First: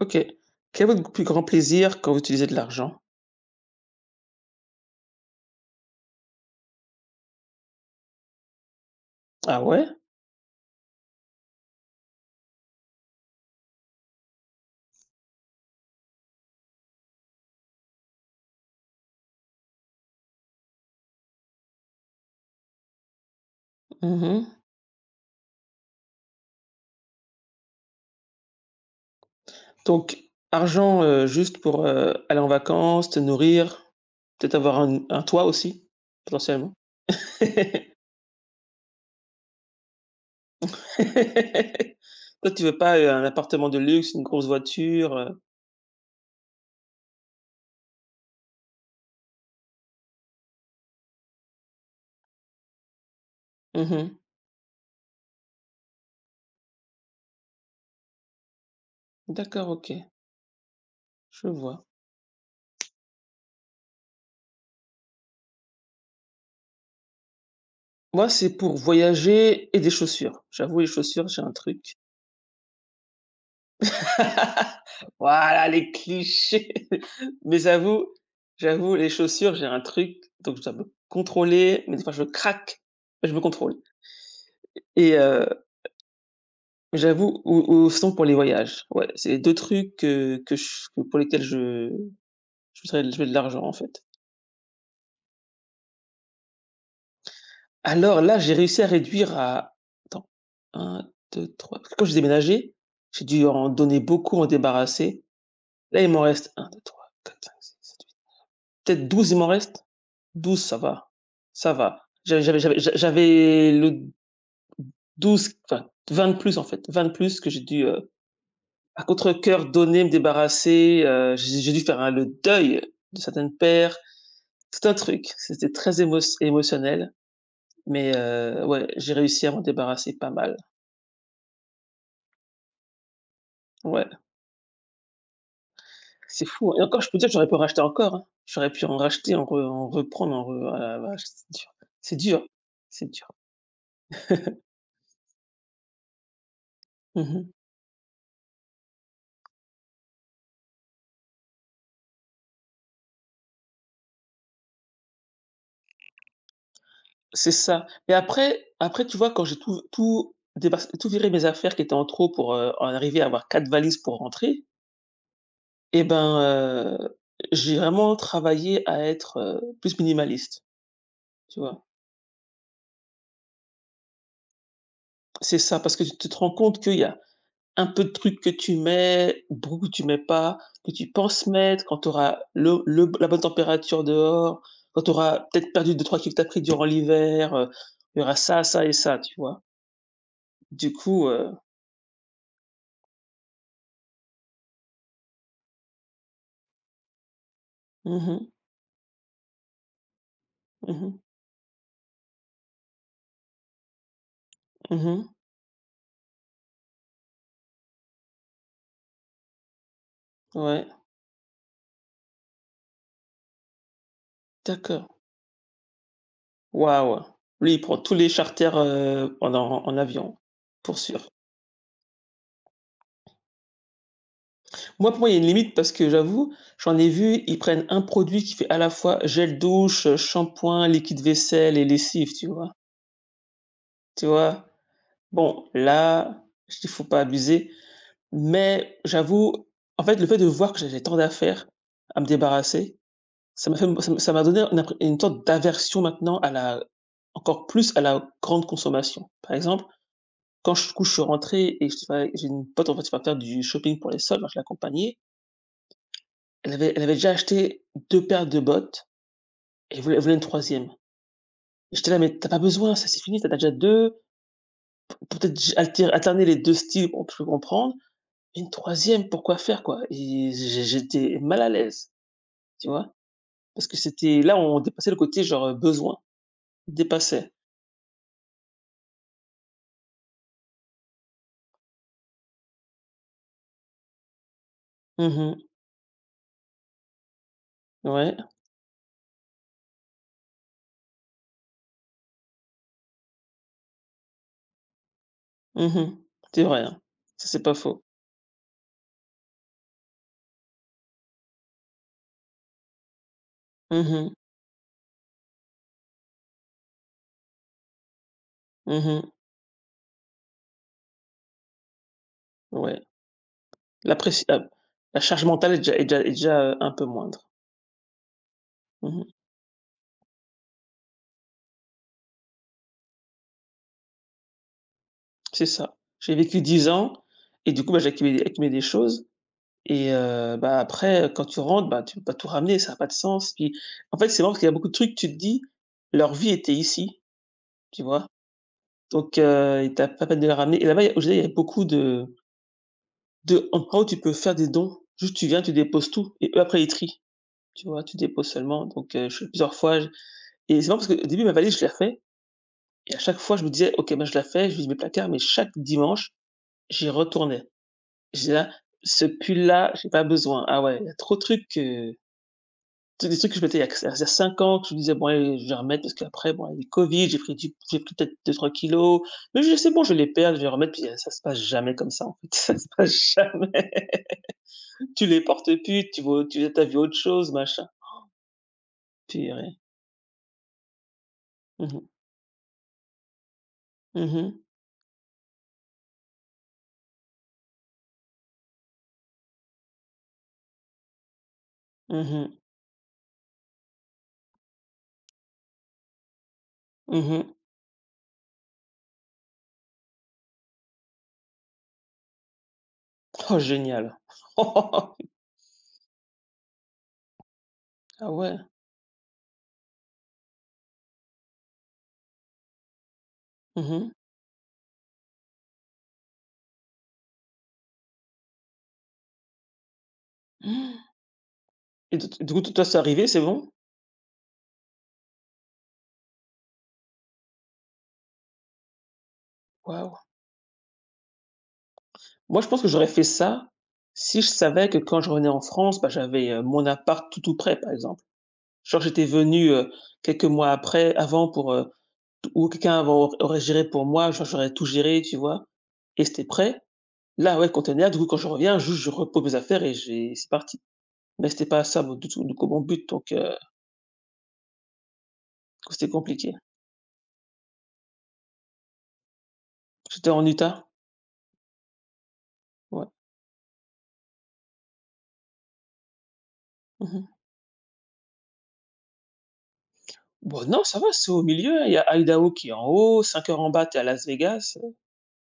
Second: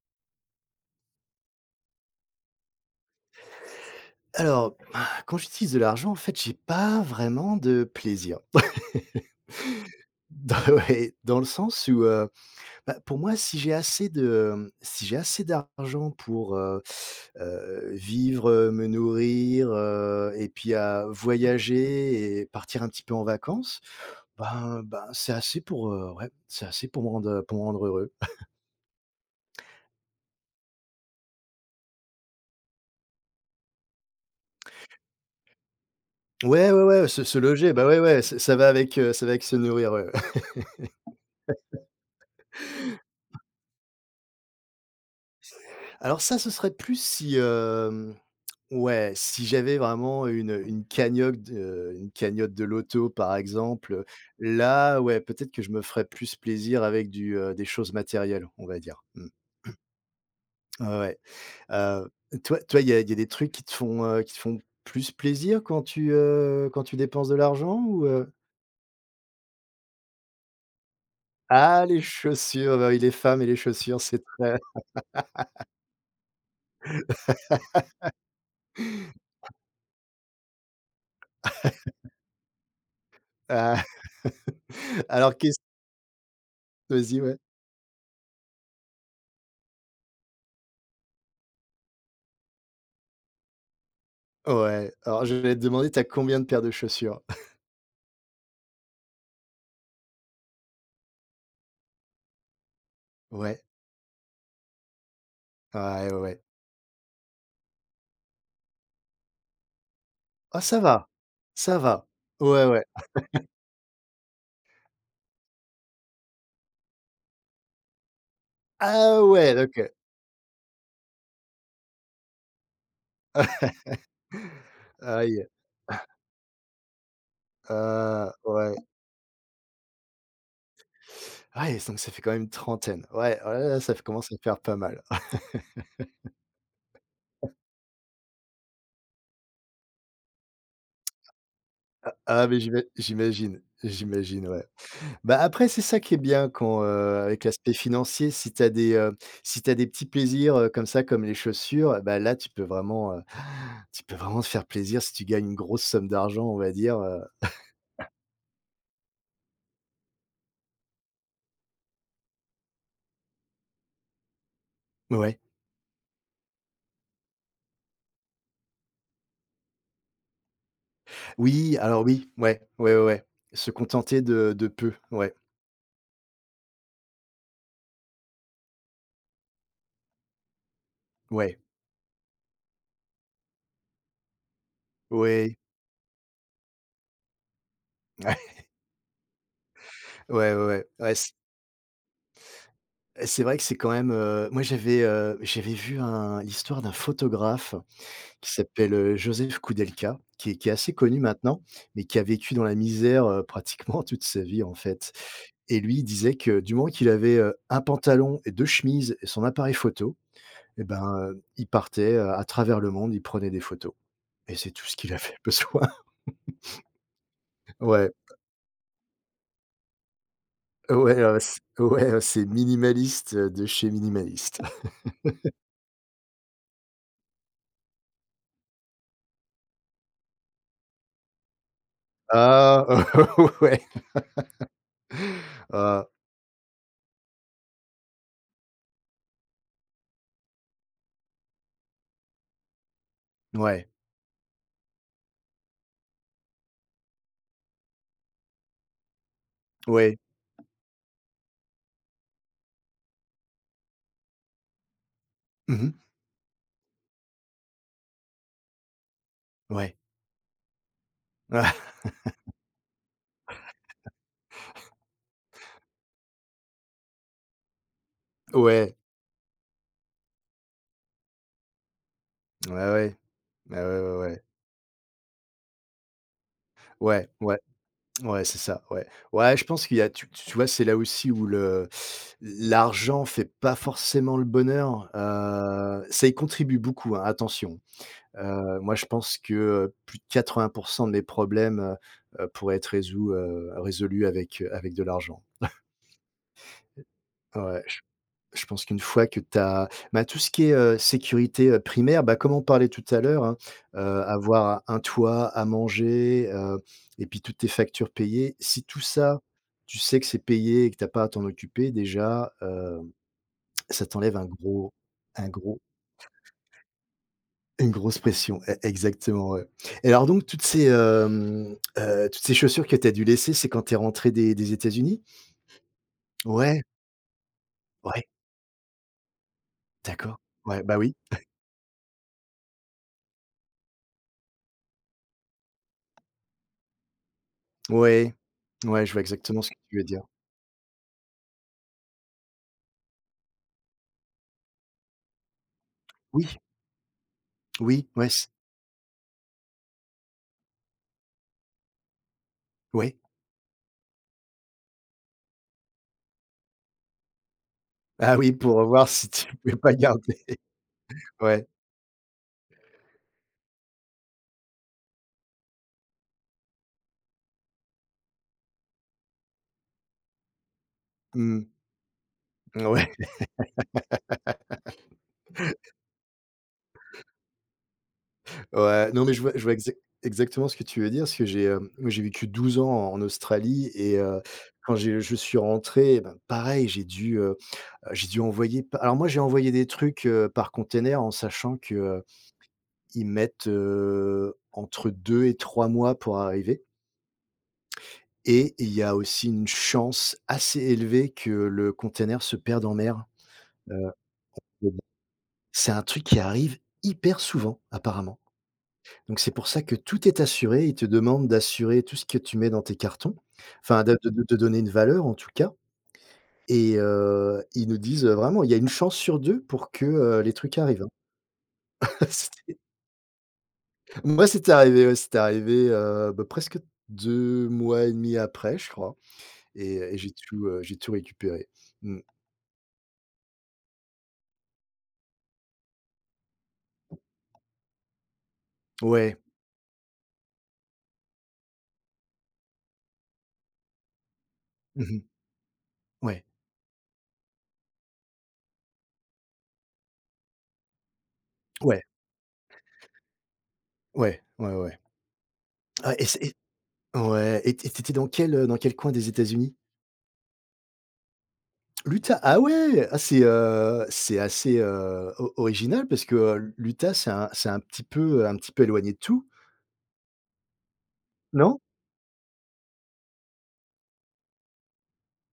OK. Quel est votre plus grand plaisir quand vous utilisez de l'argent? Alors, quand j'utilise de l'argent, en fait, j'ai pas vraiment de plaisir. Ah ouais? Dans ouais, dans le sens où, bah, pour moi, si j'ai assez d'argent pour, vivre, me nourrir, et puis, à voyager et partir un petit peu en vacances, Mmh. ben, c'est assez pour, ouais, c'est assez pour me rendre heureux. Donc argent, juste pour, aller en vacances, te nourrir, peut-être avoir un toit aussi, Ouais, potentiellement. ouais, ouais, se Toi, loger, bah, ouais, ouais, ç ça va avec, ça va avec se nourrir, ouais. tu veux pas, un appartement de luxe, une grosse voiture? Alors ça, ce serait plus si, ouais, si j'avais vraiment une cagnotte de loto, par exemple, Mmh. là, ouais, peut-être que je me ferais plus plaisir avec des choses matérielles, on va dire. Mmh. D'accord, OK, Ouais, ouais. je vois. Heu, toi, il y a des trucs qui te font plus plaisir quand tu dépenses de l'argent ou, Moi, heu? c'est pour voyager et des chaussures. J'avoue, les chaussures, j'ai un Ah, truc. les chaussures, bah oui, les femmes et les chaussures, c'est très Voilà les clichés. Mais j'avoue les chaussures, j'ai un truc, donc je dois me contrôler, mais des fois je craque, mais je me contrôle ah. et Alors, qu'est-ce que tu, ouais. j'avoue ou sinon pour les voyages. Ouais, c'est les 2 trucs, pour lesquels je voudrais serais de l'argent, en fait. Ouais, alors je vais te demander, t'as combien de paires de chaussures? Alors là, j'ai réussi à réduire à attends, 1, 2, 3 parce que quand j'ai déménagé, j'ai dû Ouais, en donner beaucoup, en débarrasser. Là, il ouais, ouais, m'en ouais. reste un, deux, trois, quatre, cinq, six, sept, huit, peut-être 12 il m'en reste. Ah, Douze, ça ça va, va, ça ça va. va. J'avais j'avais Ouais, j'avais ouais. j'a j'avais le 12, enfin 20 de plus en fait, 20 de plus que j'ai dû, à Ah ouais, contrecœur OK. donner, me débarrasser, j'ai dû faire un le deuil de certaines paires, tout un truc. Aïe, C'était très émotionnel, mais ouais. ouais, j'ai réussi à m'en débarrasser pas mal. Ouais, donc ça fait quand même une trentaine. Ouais, ouais, là ça f Ouais, commence à faire pas mal. c'est fou hein. Et encore, je peux dire que j'aurais pu en racheter encore, hein. J'aurais pu en racheter, en reprendre, en re ah la vache, c'est dur, c'est Ah, dur, mais j'ima c'est dur. j'imagine, j'imagine, ouais. Bah, après, c'est ça qui est bien quand, Mmh avec mh. l'aspect financier, si t'as des petits plaisirs, comme ça, comme les chaussures, bah, là, tu peux vraiment, tu peux vraiment te faire plaisir si tu gagnes une grosse somme d'argent, on va dire. C'est ça. Mais après tu vois, quand j'ai tout viré mes affaires qui étaient en trop pour, en arriver à avoir 4 valises pour rentrer Ouais. et ben, heu, j'ai vraiment travaillé à être, plus minimaliste, tu Oui, vois? alors oui, ouais, ouais, ouais, ouais. Se contenter de peu, ouais, C'est ça, parce que tu te rends compte qu'il y a un peu de trucs que tu mets, beaucoup que tu mets pas, que tu penses ouais, mettre quand tu auras le la bonne température dehors, quand tu auras ouais, peut-être perdu deux trois kilos que tu as pris durant l'hiver, il y aura ça, ça et ça, tu vois? ouais, ouais, ouais, Du ouais, coup, c c'est vrai que c'est quand même, moi j'avais vu un l'histoire d'un photographe mmh mh. qui s'appelle, Joseph Koudelka, qui est assez Mmh. connu maintenant, mais qui a vécu dans la misère, pratiquement toute sa vie, en fait. Mmh. Et lui, il disait que du moment qu'il avait, un pantalon et 2 chemises et son appareil photo et Ouais, ben, il partait, à travers le monde, il prenait des photos et c'est tout ce d'accord. qu'il avait besoin. Waouh! Lui, il prend Ouais, tous les charters, en avion, pour ouais, sûr. C ouais, c'est minimaliste, de chez minimaliste. Moi, pour moi, il y a une limite parce que j'avoue, j'en ai vu, ils prennent un produit qui fait à la fois gel douche, shampoing, liquide vaisselle et lessive, tu vois? Ah, ouais. Tu vois? Bon, Ah, là, il «Faut pas abuser», mais j'avoue, en fait, le fait de voir que j'avais tant d'affaires à me débarrasser, ça m'a fait ouais, ça m'a donné une sorte d'aversion maintenant à la encore plus à la grande consommation. Par exemple, ouais. Quand je du coup, je suis rentré et je dis: «Ouais» j'ai une pote en fait qui va faire du shopping pour les soldes, alors je l'accompagnais. Mmh mh. Elle avait déjà acheté 2 paires de bottes Ouais. et elle voulait une troisième. E J'étais là: «Mais t'as pas besoin, ça c'est fini, t'as en déjà deux. Peut-être j alter alterner les 2 styles, on peut comprendre. Mais une Ouais, troisième, pourquoi faire quoi?» Et j'étais mal à l'aise, ouais, tu vois? ouais. Ouais, Parce que ouais, ouais, c'était ouais. là, on dépassait le côté genre, besoin, Ouais, dépassait. ouais, ouais, c'est ça, ouais. Ouais, je pense qu'il y a tu tu vois, c'est là aussi où le l'argent fait pas forcément le bonheur, Mmh. Ça y contribue beaucoup, hein, attention. Ouais. Moi, je pense que, plus de 80 de mes problèmes, pourraient être résolus avec de l'argent. Mmh. C'est vrai, hein. Ça, c'est pas Ouais, je faux. je pense qu'une fois que tu as, bah, tout ce qui est, sécurité, primaire, bah, comme on parlait tout à l'heure, hein, Mmh mh. avoir un toit, à manger, et puis toutes tes factures payées. Si tout Mmh. ça, tu sais que c'est payé et que tu as pas à t'en occuper déjà, Ouais. Ça La t'enlève pressi un heu, gros, la charge un mentale gros est déjà, un peu moindre. Une grosse pression, e Mmh. exactement, ouais. Et alors, donc, toutes ces chaussures que tu as dû laisser, c'est quand tu es rentré des États-Unis? C'est ça. J'ai vécu Ouais, 10 ans et du coup, bah, j'ai ouais, accumulé accumulé des choses et d'accord. Bah, Ouais, bah, oui. après, quand tu rentres, bah, tu peux pas tout ramener, ça a pas de sens. Puis, en fait, c'est marrant parce qu'il y a beaucoup de trucs, tu te dis: «Leur vie était ici», tu vois? Ouais. Ouais, je vois Donc exactement ce que et tu tu veux dire. pas peine de les ramener et là-bas, il y a au Chili, il y a beaucoup de endroits où tu peux faire des dons. Juste, tu viens, tu déposes tout et Oui, eux, après, ils trient, tu vois? oui, Tu ouais, déposes c seulement donc je plusieurs fois, j et c'est marrant parce qu'au début, ma valise, je l'ai refait. Et ouais. à chaque fois, je me disais: «OK, ben je la fais», je vide mes placards, mais chaque dimanche, j'y retournais. Ah oui, Je là pour voir Ce si tu pouvais pull-là, pas j'ai pas garder. besoin. Ah ouais, il y a trop de Ouais. trucs que» tu des trucs que je mettais il y a que ça faisait 5 ans que je me disais: «Bon allez, je vais remettre» parce qu'après, bon, il y avec le covid, j'ai pris peut-être deux trois kilos mais je sais bon, je vais les perdre, je vais remettre» puis ça se passe Mmh. jamais comme ça, en fait, ça se Ouais. passe jamais. Tu les portes plus, tu vois tu as vu autre chose, machin. Ouais, non, mais je vois Purée. exactement ce que tu veux dire, parce que j'ai, hem, Mmh mh. moi, j'ai vécu 12 ans en Australie et, Mmh mh. quand j'ai je suis rentré, eh ben, pareil, j'ai dû envoyer alors moi j'ai envoyé des trucs, par container en sachant que, Mmh. ils mettent, entre 2 et 3 mois pour arriver Mmh. et il y a aussi une chance assez élevée que le container se perde en mer. Oh Heu, génial. c'est un truc qui arrive hyper souvent Ah apparemment. ouais. Donc, c'est pour ça que tout est assuré. Ils te demandent d'assurer tout ce que tu mets dans tes cartons, enfin, Mmh. de donner une valeur en tout cas, et ils nous disent, vraiment, il y a une chance sur 2 pour que, les trucs arrivent, hein. Et du coup, toi, c'est arrivé, c'est bon? Moi, c'était arrivé, ouais, c'était arrivé, bah, presque 2 mois et demi après, je crois, et Waouh! et j'ai j'ai tout récupéré. Mmh. Moi, je pense que j'aurais fait ça si je savais que quand je revenais en France, bah, j'avais, mon appart tout, tout prêt, par exemple. Genre, j'étais Ouais. venu, quelques mois après avant pour, ou quelqu'un avant aurait géré pour moi, genre, j'aurais tout géré, Mmh. tu vois? Et Ouais. c'était prêt. Là, ouais, le container, du coup, quand je reviens, juste je repose mes affaires et j'ai c'est parti. Mais c'était pas Ouais. ça mon du tout du coup mon but, donc Ouais. Ouais, ouais, ouais. c'était Ah et c'est compliqué. et ouais et tu dans quel, dans quel coin des États-Unis? J'étais en Utah, L'Utah? Ah ouais! ouais. Ah, c'est assez, o original parce que, l'Utah, Mmh. C'est un petit peu éloigné de tout, Bon, non, ça va, c'est au non? milieu, hein, il y a Idaho qui est en haut, 5 heures en bas, tu es à Las Vegas.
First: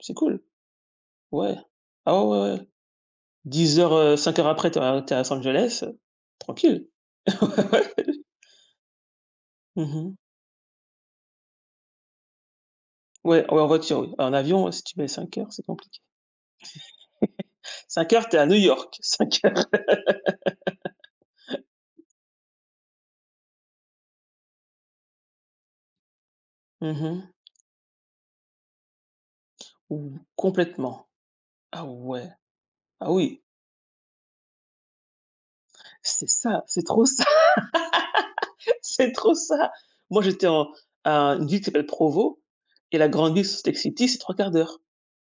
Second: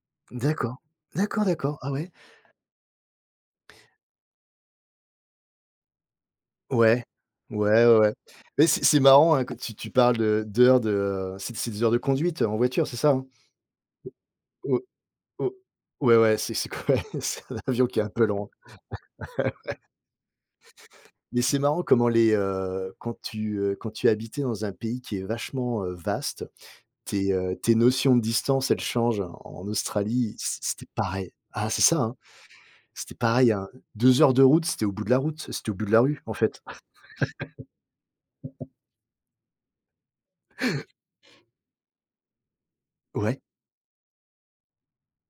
C'est cool, D'accord. D'accord, ouais. d'accord. Ah ouais. Ah ouais, ouais, ouais. 10 h, 5 heures après, tu es à Los Angeles, tranquille. Ouais, Ouais, ouais, ouais, ouais. ouais. Mais c'est marrant, hein, que tu Mmh mh. parles de d'heures de, c'est des heures de conduite, en voiture, c'est ça, hein? Ouais, ouais, en voiture, oui. En avion, O si tu mets cinq o heures, c'est compliqué. ouais, ouais, c'est quoi c'est un avion qui est un cinq peu heures, tu es à lent. New York, 5 heures. Mais c'est marrant comment quand quand tu as, dans un pays qui est vachement, vaste, Mmh mh. tes notions de distance, elles changent. En Mmh, Australie, c'était complètement. pareil. Ah, c'est Ah ça, hein, ouais, ah c'était oui, pareil, hein. 2 heures de route, c'était au bout de la route, c'était au bout de la rue, c'est en fait. ça, c'est trop ça, c'est trop ça. Moi, j'étais en à une ville qui s'appelle Provo et la grande Ouais, ville, Salt Lake City, c'est trois quarts d'heure.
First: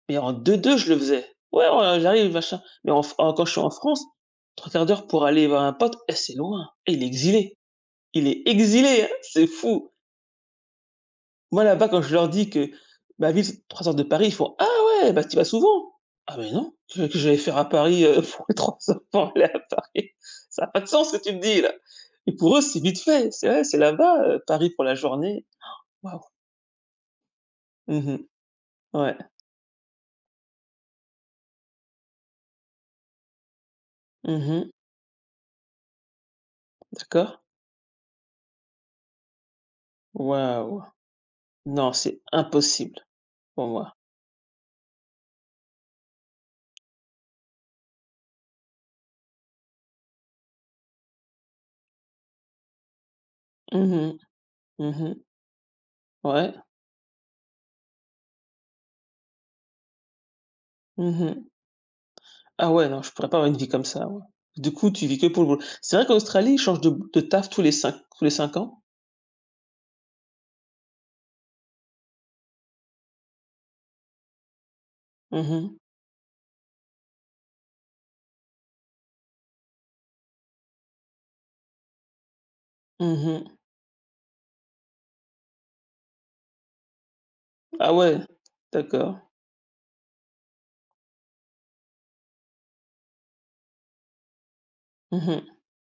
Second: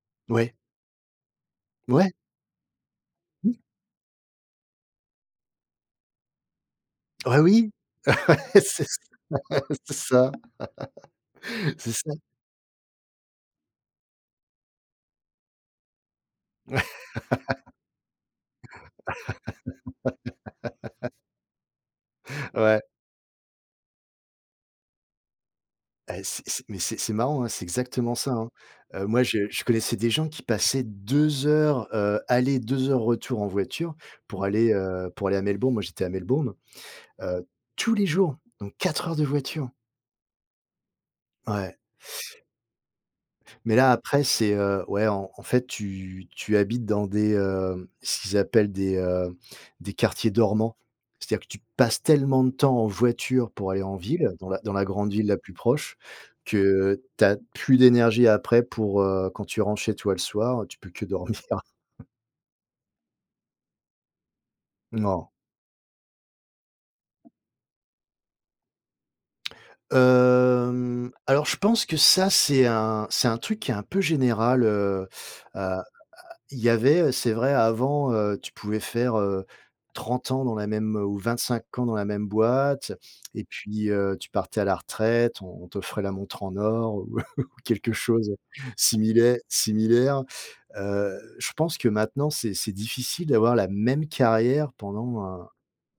Mais en ouais, 2-2, je le faisais. «Ouais, ouais, ouais, j'arrive, machin». Mais en F en quand je mmh, suis en France, trois quarts d'heure pour aller voir un pote, eh, c'est loin. Eh, il est ouais, exilé. oui, Il ouais, est c'est exilé, hein, ça, c'est fou. c'est ça. Moi, là-bas, C'est quand ça, je leur dis que ma ville, c'est 3 heures de Paris, ils font: «Ah ouais, bah, tu y vas souvent?» «Ah mais non, qu'est-ce que j'allais faire à Paris, pour les 3 heures pour aller à Paris?» Ça a pas de sens ce que tu me dis, là. Et pour eux, c'est ouais. vite fait. C'est ouais, c'est là-bas, Paris pour la journée. Waouh. Ah, c'est mais c'est marrant, hein, c'est Mmh exactement mh. ça, hein. Ouais. Moi, je connaissais des gens qui passaient 2 heures, aller, 2 heures retour en voiture pour Mmh mh. aller, heu, pour aller à Melbourne. Moi, j'étais à Melbourne, D'accord. heu, tous les jours, donc 4 heures de voiture. Waouh. Ouais. Non, c'est impossible pour Mais là, moi. après, c'est, ouais, en fait, tu habites ce qu'ils appellent des quartiers dormants. C'est-à-dire que tu passes tellement de temps en voiture pour aller Mmh en mh. ville, dans la Mmh grande mh. ville la plus proche, Ouais. que tu as plus d'énergie après pour, quand tu rentres chez toi le soir, tu peux que Mmh dormir. mh. Ah ouais, non, je pourrais pas avoir une vie comme ça, ouais. Du coup, tu vis que Non. pour le boulot. C'est vrai qu'en Australie, ils changent de taf tous les cinq ans? Alors, je pense que ça, c'est un truc qui est un peu général, Mmh heu mh. Il y avait, c'est vrai avant, tu pouvais faire, 30 ans dans la même, ou 25 ans dans la même boîte, Mmh mh. et puis, tu partais à la retraite, on t'offrait la montre en or ou ou quelque Ah ouais, chose d'accord. similaire. Je pense que maintenant, c'est difficile d'avoir la même carrière Mmh mh.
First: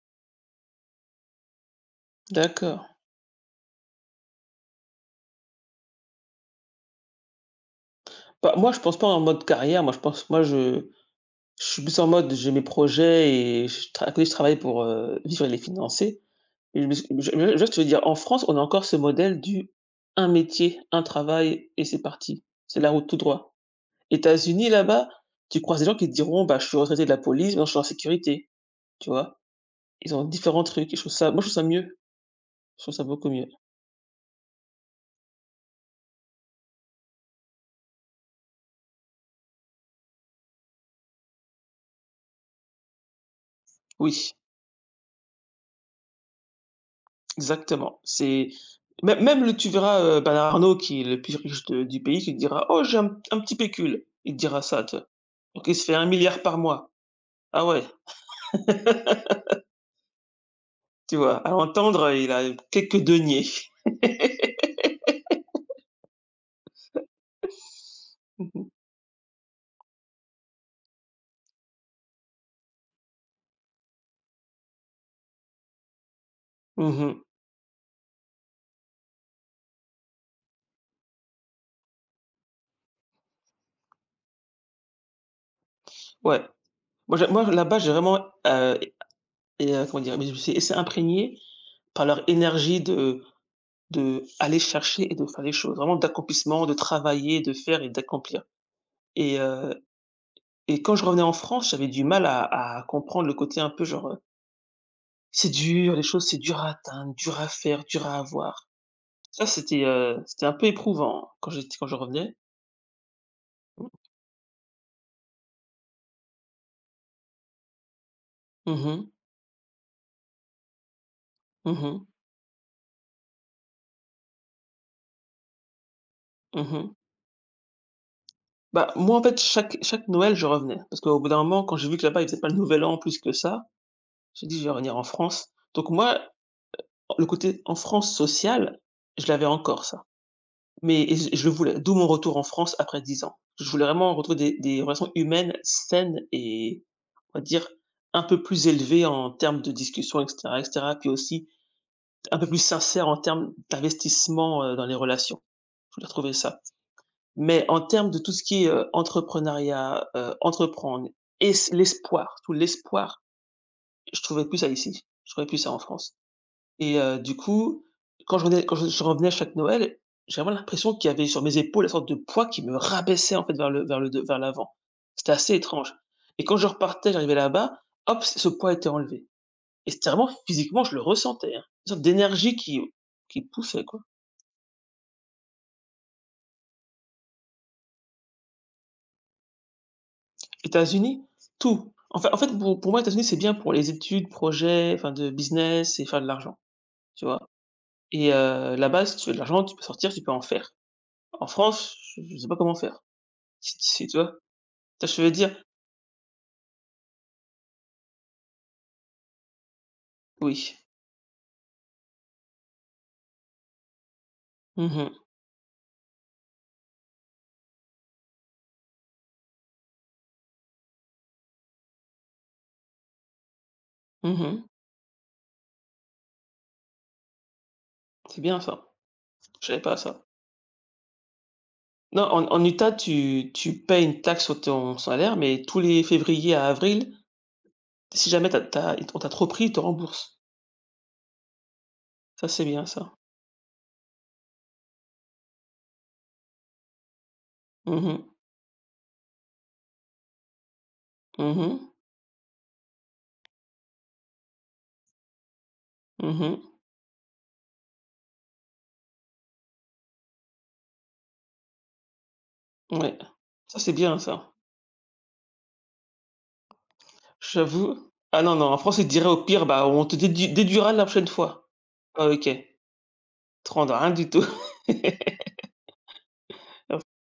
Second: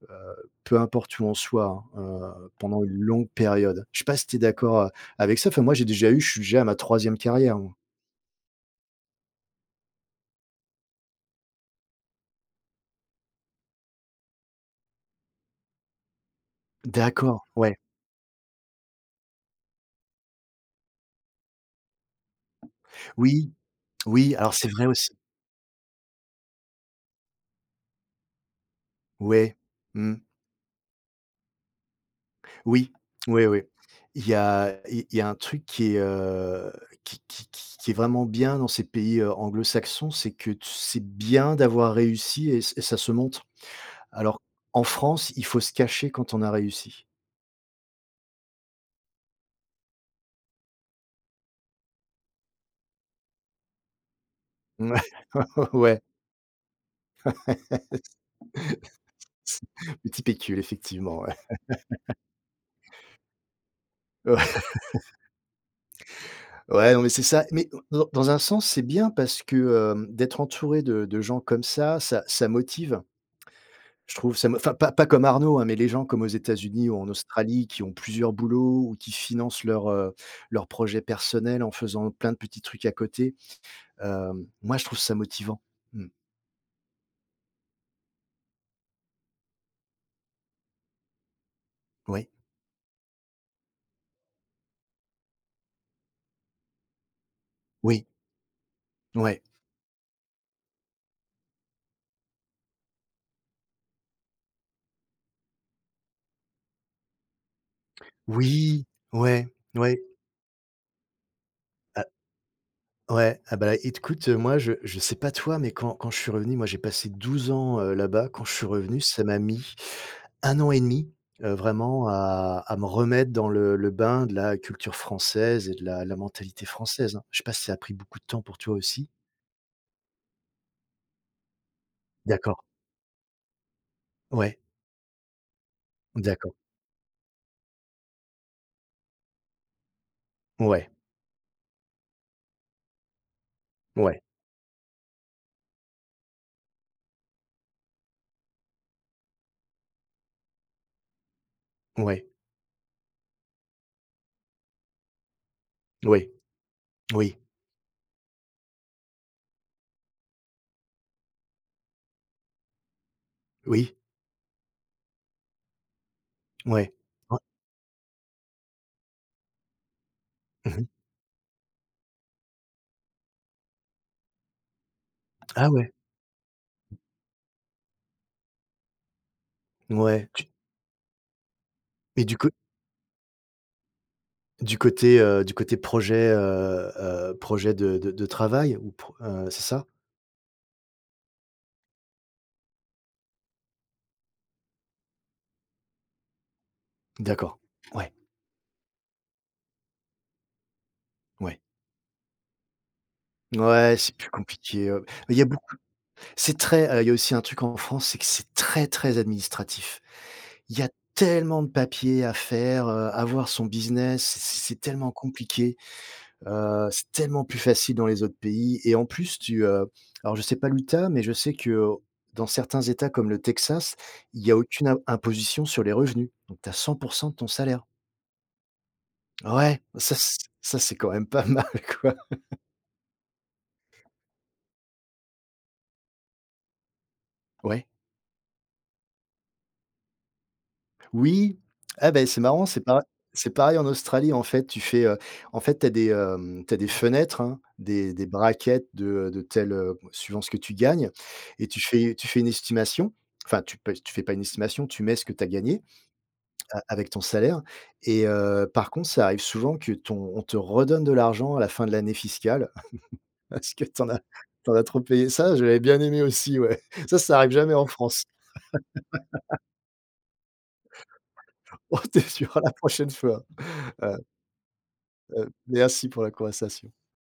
heu, peu importe où on soit, hein, D'accord. pendant une longue période. Je sais pas si tu es d'accord, avec ça? Enfin, moi, j'ai déjà eu je suis déjà à ma troisième carrière, moi. Bah, moi, je pense pas en mode carrière, moi, je pense moi, je suis plus en mode j'ai mes projets et je tra à côté, je travaille pour, vivre et les financer et je me suis D'accord, je juste ouais. te dire, en France, on a encore ce modèle du un métier, un travail et c'est parti. C'est la route tout Oui, droit. oui, alors c'est États-Unis vrai là-bas, aussi. tu croises des gens qui te diront: «Bah, je suis retraité de la police, maintenant je suis en sécurité», tu vois? Ouais. Ils Mmh. ont différents trucs et je trouve ça mieux, je Oui. trouve ça beaucoup Oui, mieux. oui. Il y a un truc qui est vraiment bien dans ces pays, anglo-saxons, c'est que tu c'est bien d'avoir réussi et ç et ça se montre. Oui, Alors, en France, il faut se cacher quand on a réussi. exactement, c'est même même le tu verras, Bernard Arnault qui est le plus riche de du pays qui te dira: «Oh j'ai un petit pécule», il te dira ça, tu vois? Donc Ouais, il se fait ouais, un milliard par mois. Ah ouais, petit pécule, tu effectivement, ouais. vois? À l'entendre, il a quelques deniers. Ouais, ouais, non, mais c'est ça. Mais dans un sens, c'est bien parce que, d'être entouré de gens comme ça, ça motive. Je trouve ça me enfin, pas comme Arnaud, hein, mais les gens comme aux États-Unis Mmh ou mh. en Mmh mh. Australie qui ont plusieurs boulots ou qui financent leur projet personnel en faisant plein de petits trucs à côté. Moi, je trouve ça motivant. Mmh. Ouais. Moi là-bas j'ai vraiment, heu et comment dire? Mais je me suis laissé imprégner par leur Oui, énergie de aller chercher et de faire les choses, vraiment d'accomplissement, de travailler, de faire et oui, d'accomplir et ouais. heu et quand je revenais en France, j'avais du mal à comprendre le côté un peu genre, c'est dur, les choses, c'est dur à atteindre, dur à faire, dur à avoir. Oui, Ça, ouais, c'était, ouais. C'était un peu éprouvant quand je Ah, revenais. ouais. Ah, bah, Mmh. écoute, moi, je sais pas toi, mais quand je suis revenu, moi, j'ai passé 12 ans, là-bas. Quand je suis Mmh mh. revenu, ça m'a mis un an et demi 2 Mmh. vraiment à me remettre dans le bain de la culture française et de la mentalité Mmh. française, hein. Je sais pas si ça a pris beaucoup de temps pour toi Bah, aussi? moi, en fait, chaque Noël, je revenais parce qu'au bout d'un moment, quand j'ai vu que là-bas, ils faisaient pas le D'accord, nouvel an plus que ça, j'ai dit: ouais, «Je vais revenir en France». Donc moi, d'accord, le côté en France social je l'avais encore ça. ouais, Mais et je le voulais, d'où mon retour en France après 10 ans. Je voulais vraiment ouais, retrouver des relations humaines saines et on va dire un peu plus élevées en termes de discussion et cetera, puis aussi ouais, un peu plus sincères en termes d'investissement, dans les relations. Je voulais ouais, retrouver ça. oui, Mais en termes de tout ce qui est, entrepreneuriat, entreprendre et s l'espoir, tout l'espoir, oui, je trouvais plus ça ici. Je trouvais plus ça en France. ouais. Et du Ouais. coup, quand je revenais à chaque Noël, j'avais vraiment Mmh. l'impression qu'il y avait sur mes épaules une sorte de poids qui me rabaissait, en fait, vers le de vers l'avant. C'était assez Ah ouais, étrange. Et quand je repartais, j'arrivais là-bas, hop, c ce poids était enlevé. Et c'était vraiment ouais, tu physiquement, je le ressentais, hein, une sorte mais d'énergie qui poussait, quoi. Du côté projet, projet de travail ou pro c'est ça? États-Unis, tout. Pour moi, États-Unis, c'est bien pour les études, projets, enfin de business et faire de l'argent, tu vois? D'accord. Ouais, Et là-bas, si tu veux de l'argent, tu peux sortir, tu peux en faire. En ouais. France, je sais pas comment faire. Si Ouais, si c'est tu plus vois? compliqué, Je veux il y a dire? beaucoup il y a aussi un truc en France, c'est que c'est très, très administratif. Oui. Il y a tellement de papiers à faire, avoir son business, c'est Mmh tellement mh. compliqué. C'est tellement plus facile dans les autres pays, et en plus alors je sais pas l'Utah, mais je sais que, dans certains États comme le Texas, il y a Mmh. aucune im imposition sur les revenus. Donc tu as 100 de ton salaire. C'est bien ça. Je Ouais, savais pas ça ça. c ça c'est quand même pas mal, quoi. Non, en Utah, tu payes une taxe sur ton salaire, mais tous les février à avril, Ouais. si jamais t'as t'as on t'a trop pris, ils te remboursent. Oui, ah ben, c'est Ça, c'est marrant, c'est bien pare ça. c'est pareil en Australie, en fait, tu fais, en fait, t'as des, hem, tu des fenêtres, hein, Mmh des mh. des brackets de, suivant ce que tu gagnes, et tu Mmh. fais tu fais une estimation, enfin, tu fais pas une estimation, tu mets ce que tu as gagné Mmh. a avec ton salaire, et par contre, ça arrive souvent que ton on te redonne de l'argent à la fin de l'année fiscale Ouais. parce Ça, que c'est t'en bien as ça. t'en as trop payé. Ça, je l'avais bien aimé aussi, ouais. Ça arrive jamais en J'avoue. France. Ah non, non, en France, ils te diraient au pire: «Bah, on te déduira la prochaine fois». On te le Ah OK. dira la prochaine fois. Tu te rendras rien Heu du tout. Merci pour la conversation.